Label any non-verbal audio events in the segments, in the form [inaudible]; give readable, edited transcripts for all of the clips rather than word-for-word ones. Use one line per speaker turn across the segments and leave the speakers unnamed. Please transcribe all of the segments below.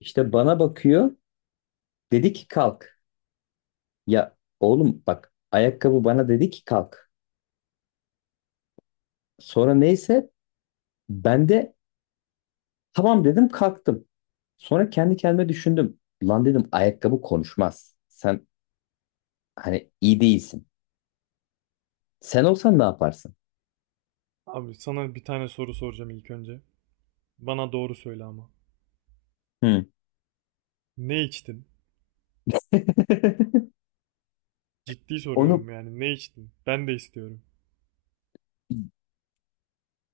İşte bana bakıyor. Dedi ki kalk. Ya oğlum bak ayakkabı bana dedi ki kalk. Sonra neyse ben de tamam dedim kalktım. Sonra kendi kendime düşündüm. Lan dedim ayakkabı konuşmaz. Sen hani iyi değilsin. Sen olsan ne yaparsın?
Abi sana bir tane soru soracağım ilk önce. Bana doğru söyle ama.
Hı.
Ne içtin?
[laughs]
Ciddi
Onu
soruyorum yani ne içtin? Ben de istiyorum.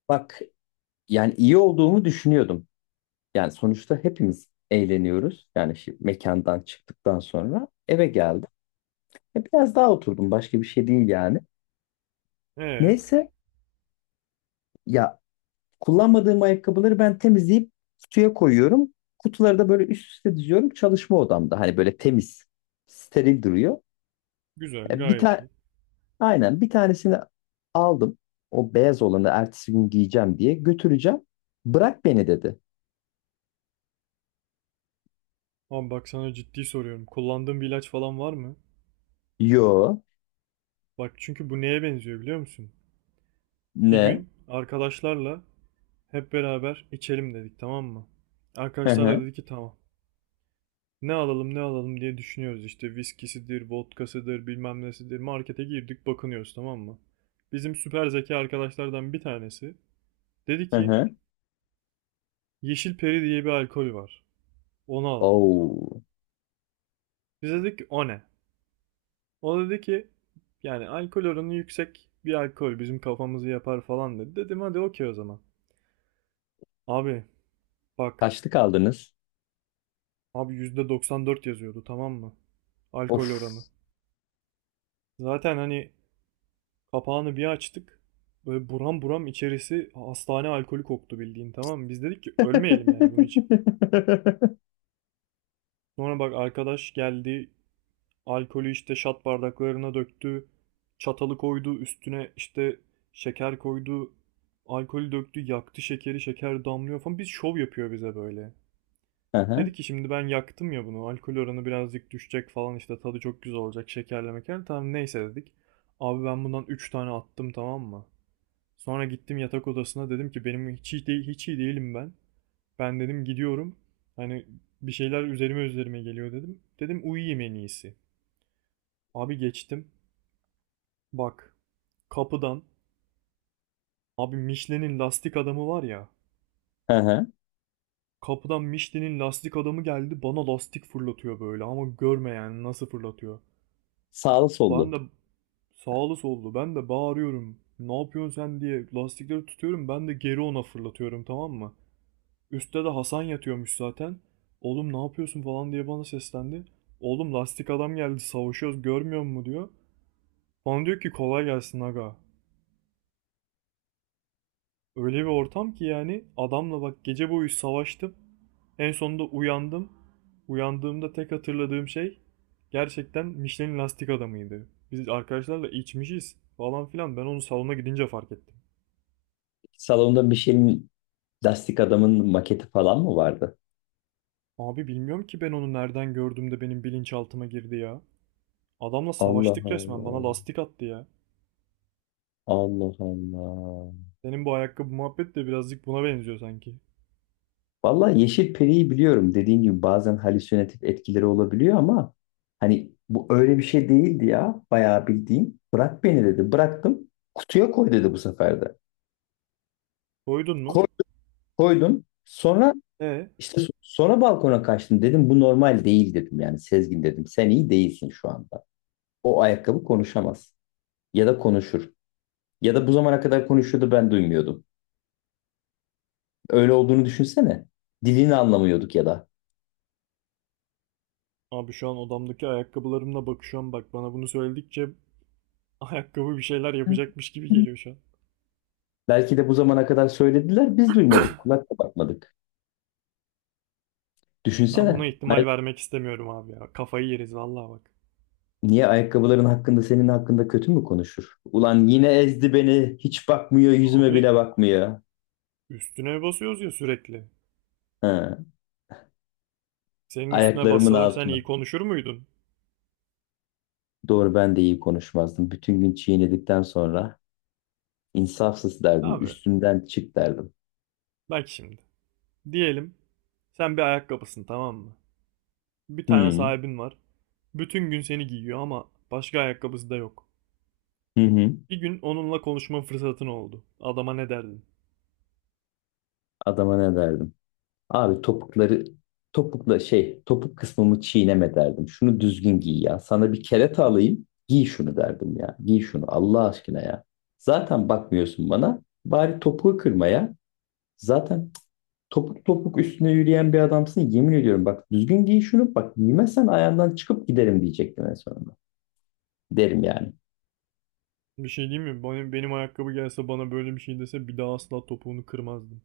bak yani iyi olduğumu düşünüyordum. Yani sonuçta hepimiz eğleniyoruz. Yani şimdi mekandan çıktıktan sonra eve geldim. Biraz daha oturdum. Başka bir şey değil yani.
Ee,
Neyse ya, kullanmadığım ayakkabıları ben temizleyip kutuya koyuyorum. Kutuları da böyle üst üste diziyorum çalışma odamda. Hani böyle temiz, steril duruyor.
güzel
Bir
gayet
tane,
iyi.
aynen, bir tanesini aldım. O beyaz olanı ertesi gün giyeceğim diye götüreceğim. Bırak beni dedi.
Ama bak sana ciddi soruyorum. Kullandığın bir ilaç falan var mı?
Yo,
Bak çünkü bu neye benziyor biliyor musun? Bir
ne?
gün arkadaşlarla hep beraber içelim dedik, tamam mı?
Hı
Arkadaşlar da
hı,
dedi ki tamam. Ne alalım ne alalım diye düşünüyoruz işte, viskisidir, vodkasıdır, bilmem nesidir. Markete girdik, bakınıyoruz, tamam mı? Bizim süper zeki arkadaşlardan bir tanesi dedi
hı
ki
hı.
yeşil peri diye bir alkol var. Onu alalım.
Oo,
Biz dedik ki o ne? O dedi ki yani alkol oranı yüksek bir alkol, bizim kafamızı yapar falan dedi. Dedim hadi okey o zaman. Abi bak
kaçlı kaldınız?
abi, %94 yazıyordu tamam mı? Alkol
Of.
oranı. Zaten hani kapağını bir açtık. Böyle buram buram içerisi hastane alkolü koktu bildiğin, tamam mı? Biz dedik ki ölmeyelim yani bunu içip.
[laughs]
Sonra bak arkadaş geldi, alkolü işte şat bardaklarına döktü. Çatalı koydu üstüne, işte şeker koydu. Alkolü döktü, yaktı şekeri, şeker damlıyor falan, biz şov yapıyor bize böyle.
Hı
Dedi
hı,
ki şimdi ben yaktım ya bunu. Alkol oranı birazcık düşecek falan işte, tadı çok güzel olacak şekerle meker. Tamam neyse dedik. Abi ben bundan 3 tane attım, tamam mı? Sonra gittim yatak odasına, dedim ki benim hiç iyi, değil, hiç iyi değilim ben. Ben dedim gidiyorum. Hani bir şeyler üzerime üzerime geliyor dedim. Dedim uyuyayım en iyisi. Abi geçtim. Bak, kapıdan, abi Michelin'in lastik adamı var ya.
hı hı.
Kapıdan Michelin'in lastik adamı geldi, bana lastik fırlatıyor böyle ama görme yani nasıl fırlatıyor.
Sağlı
Ben
sollu.
de sağlı sollu, ben de bağırıyorum. Ne yapıyorsun sen diye lastikleri tutuyorum, ben de geri ona fırlatıyorum, tamam mı? Üstte de Hasan yatıyormuş zaten. Oğlum ne yapıyorsun falan diye bana seslendi. Oğlum lastik adam geldi, savaşıyoruz, görmüyor musun diyor. Bana diyor ki kolay gelsin aga. Öyle bir ortam ki yani, adamla bak gece boyu savaştım. En sonunda uyandım. Uyandığımda tek hatırladığım şey gerçekten Michelin lastik adamıydı. Biz arkadaşlarla içmişiz falan filan. Ben onu salona gidince fark ettim.
Salonda bir şeyin, Lastik Adam'ın maketi falan mı vardı?
Abi bilmiyorum ki ben onu nereden gördüm de benim bilinçaltıma girdi ya. Adamla
Allah
savaştık resmen. Bana
Allah.
lastik attı ya.
Allah Allah.
Senin bu ayakkabı muhabbet de birazcık buna benziyor sanki.
Vallahi Yeşil Peri'yi biliyorum. Dediğin gibi bazen halüsinatif etkileri olabiliyor ama hani bu öyle bir şey değildi ya. Bayağı bildiğin. Bırak beni dedi. Bıraktım. Kutuya koy dedi bu sefer de.
Koydun mu?
Koy- Koydum. Sonra
E
işte sonra balkona kaçtım. Dedim bu normal değil dedim. Yani Sezgin dedim. Sen iyi değilsin şu anda. O ayakkabı konuşamaz. Ya da konuşur. Ya da bu zamana kadar konuşuyordu ben duymuyordum. Öyle olduğunu düşünsene. Dilini anlamıyorduk ya da.
Abi şu an odamdaki ayakkabılarımla bakışıyorum. Bak, bana bunu söyledikçe ayakkabı bir şeyler yapacakmış gibi geliyor şu an.
Belki de bu zamana kadar söylediler, biz duymadık, kulakla bakmadık.
Ben buna
Düşünsene.
ihtimal vermek istemiyorum abi ya. Kafayı yeriz vallahi bak.
Niye ayakkabıların hakkında senin hakkında kötü mü konuşur? Ulan yine ezdi beni, hiç bakmıyor, yüzüme bile
Abi
bakmıyor.
üstüne basıyoruz ya sürekli.
Ha,
Senin üstüne
ayaklarımın
bassalar sen
altına.
iyi konuşur muydun?
Doğru ben de iyi konuşmazdım. Bütün gün çiğnedikten sonra insafsız derdim,
Abi
üstümden çık derdim.
bak şimdi. Diyelim sen bir ayakkabısın, tamam mı? Bir tane
Hı,
sahibin var. Bütün gün seni giyiyor ama başka ayakkabısı da yok.
hı, hı.
Bir gün onunla konuşma fırsatın oldu. Adama ne derdin?
Adama ne derdim? Abi topukları, topukla şey, topuk kısmımı çiğneme derdim. Şunu düzgün giy ya. Sana bir kereta alayım giy şunu derdim ya. Giy şunu Allah aşkına ya. Zaten bakmıyorsun bana. Bari topuğu kırma ya. Zaten topuk topuk üstüne yürüyen bir adamsın. Yemin ediyorum bak düzgün giy şunu. Bak giymezsen ayağından çıkıp giderim diyecektim en sonunda. Derim yani.
Bir şey diyeyim mi? Benim, benim ayakkabı gelse bana böyle bir şey dese bir daha asla topuğunu kırmazdım.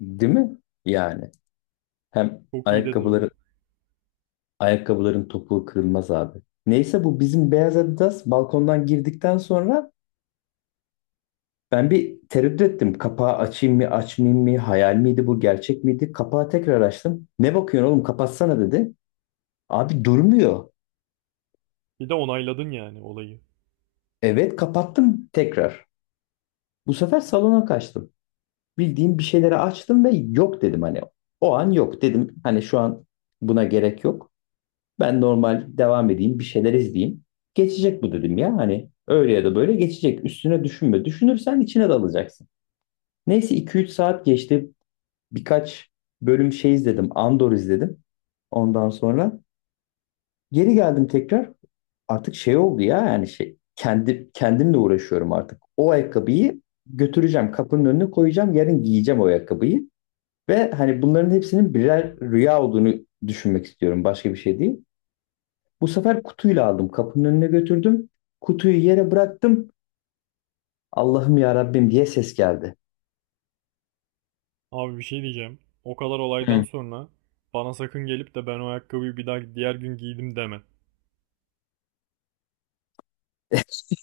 Değil mi? Yani. Hem
Çok iyi dedin
ayakkabıları,
onu.
ayakkabıların topuğu kırılmaz abi. Neyse bu bizim beyaz Adidas balkondan girdikten sonra ben bir tereddüt ettim. Kapağı açayım mı, açmayayım mı? Hayal miydi bu, gerçek miydi? Kapağı tekrar açtım. Ne bakıyorsun oğlum, kapatsana dedi. Abi durmuyor.
Bir de onayladın yani olayı.
Evet, kapattım tekrar. Bu sefer salona kaçtım. Bildiğim bir şeyleri açtım ve yok dedim hani. O an yok dedim. Hani şu an buna gerek yok. Ben normal devam edeyim, bir şeyler izleyeyim. Geçecek bu dedim ya hani. Öyle ya da böyle geçecek. Üstüne düşünme. Düşünürsen içine dalacaksın. Neyse iki üç saat geçti. Birkaç bölüm şey izledim. Andor izledim. Ondan sonra geri geldim tekrar. Artık şey oldu ya, yani şey, kendi kendimle uğraşıyorum artık. O ayakkabıyı götüreceğim, kapının önüne koyacağım, yarın giyeceğim o ayakkabıyı ve hani bunların hepsinin birer rüya olduğunu düşünmek istiyorum. Başka bir şey değil. Bu sefer kutuyla aldım, kapının önüne götürdüm. Kutuyu yere bıraktım. Allah'ım ya Rabbim diye ses geldi.
Abi bir şey diyeceğim. O kadar olaydan
Hı.
sonra bana sakın gelip de ben o ayakkabıyı bir daha diğer gün giydim deme.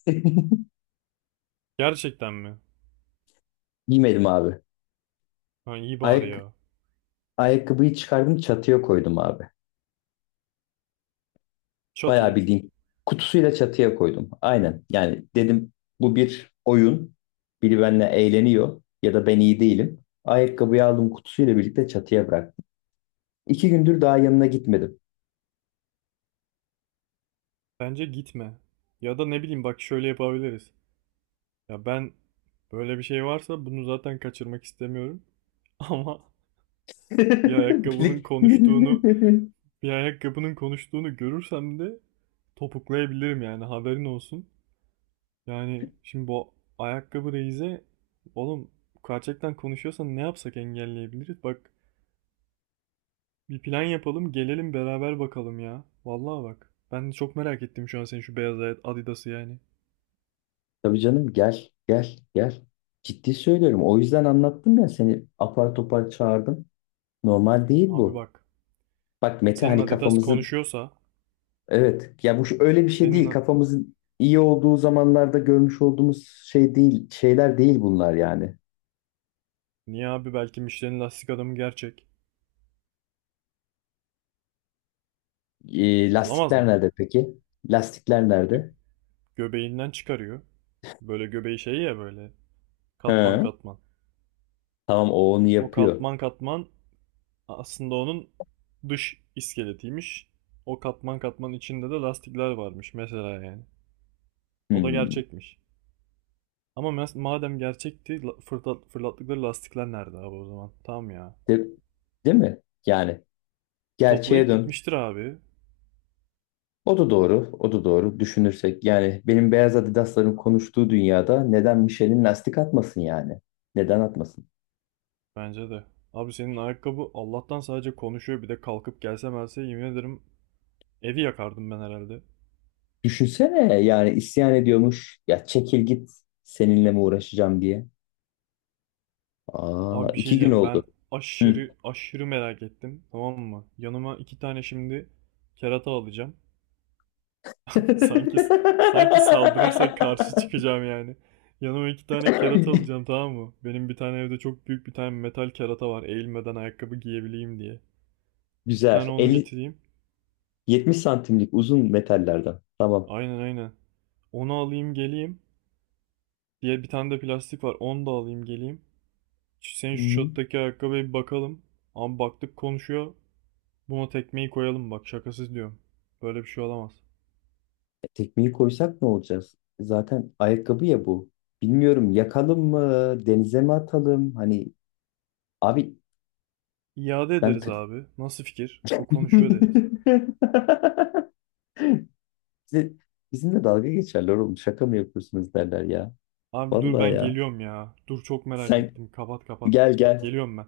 [laughs]
Gerçekten mi?
Giymedim abi.
Ha, iyi bari ya.
Ayak Ayakkabıyı çıkardım, çatıya koydum abi. Bayağı
Çatıya.
bildiğin kutusuyla çatıya koydum. Aynen. Yani dedim bu bir oyun. Biri benimle eğleniyor ya da ben iyi değilim. Ayakkabıyı aldım kutusuyla birlikte çatıya bıraktım. İki gündür daha yanına gitmedim.
Bence gitme. Ya da ne bileyim, bak şöyle yapabiliriz. Ya ben, böyle bir şey varsa bunu zaten kaçırmak istemiyorum. [laughs] Ama bir
[laughs]
ayakkabının
Bilik.
konuştuğunu, bir ayakkabının konuştuğunu görürsem de topuklayabilirim yani, haberin olsun. Yani şimdi bu ayakkabı reize, oğlum, gerçekten konuşuyorsan ne yapsak engelleyebiliriz? Bak bir plan yapalım, gelelim beraber bakalım ya. Vallahi bak, ben de çok merak ettim şu an senin şu beyaz Adidas'ı yani.
Tabii canım, gel gel gel. Ciddi söylüyorum. O yüzden anlattım ya, seni apar topar çağırdım. Normal değil
Abi
bu.
bak,
Bak Mete
senin
hani
Adidas
kafamızın...
konuşuyorsa
Evet. Ya bu öyle bir şey değil.
senin,
Kafamızın iyi olduğu zamanlarda görmüş olduğumuz şey değil, şeyler değil bunlar yani.
niye abi, belki Michelin lastik adamı gerçek. Olamaz
Lastikler
mı?
nerede peki? Lastikler
Gö-
nerede?
Göbeğinden çıkarıyor. Böyle göbeği şey ya, böyle katman
He.
katman.
Tamam o onu
O
yapıyor.
katman katman aslında onun dış iskeletiymiş. O katman katman içinde de lastikler varmış mesela yani. O da
Hmm.
gerçekmiş. Ama madem gerçekti, fırlattıkları lastikler nerede abi o zaman? Tamam ya.
De- değil mi? Yani gerçeğe
Toplayıp
dön.
gitmiştir abi.
O da doğru. O da doğru. Düşünürsek yani benim beyaz Adidas'ların konuştuğu dünyada neden Michelin lastik atmasın yani? Neden atmasın?
Bence de. Abi senin ayakkabı Allah'tan sadece konuşuyor, bir de kalkıp gelse melse yemin ederim evi yakardım ben herhalde.
Düşünsene yani isyan ediyormuş. Ya çekil git, seninle mi uğraşacağım diye. Aa,
Abi bir şey
iki gün
diyeceğim,
oldu.
ben
Hı.
aşırı aşırı merak ettim, tamam mı? Yanıma iki tane şimdi kerata alacağım. Sanki sanki saldırırsak karşı
[laughs]
çıkacağım yani. Yanıma iki tane kerata alacağım, tamam mı? Benim bir tane evde çok büyük bir tane metal kerata var. Eğilmeden ayakkabı giyebileyim diye. Bir
Güzel.
tane onu
50,
getireyim.
70 santimlik uzun metallerden. Tamam.
Aynen aynen. Onu alayım geleyim. Diye bir tane de plastik var. Onu da alayım geleyim. Senin
Hı
şu
hı.
şottaki ayakkabıya bir bakalım. Ama baktık konuşuyor. Buna tekmeyi koyalım, bak şakasız diyorum. Böyle bir şey olamaz.
E, tekmeyi koysak ne olacağız? Zaten ayakkabı ya bu. Bilmiyorum yakalım mı, denize mi atalım? Hani abi
İade
ben
ederiz
tır...
abi. Nasıl fikir? Bu konuşuyor deriz.
[laughs] Bize- bizimle dalga geçerler oğlum. Şaka mı yapıyorsunuz derler ya.
Abi dur
Vallahi
ben
ya.
geliyorum ya. Dur çok merak
Sen
ettim. Kapat kapat.
gel gel.
Geliyorum ben.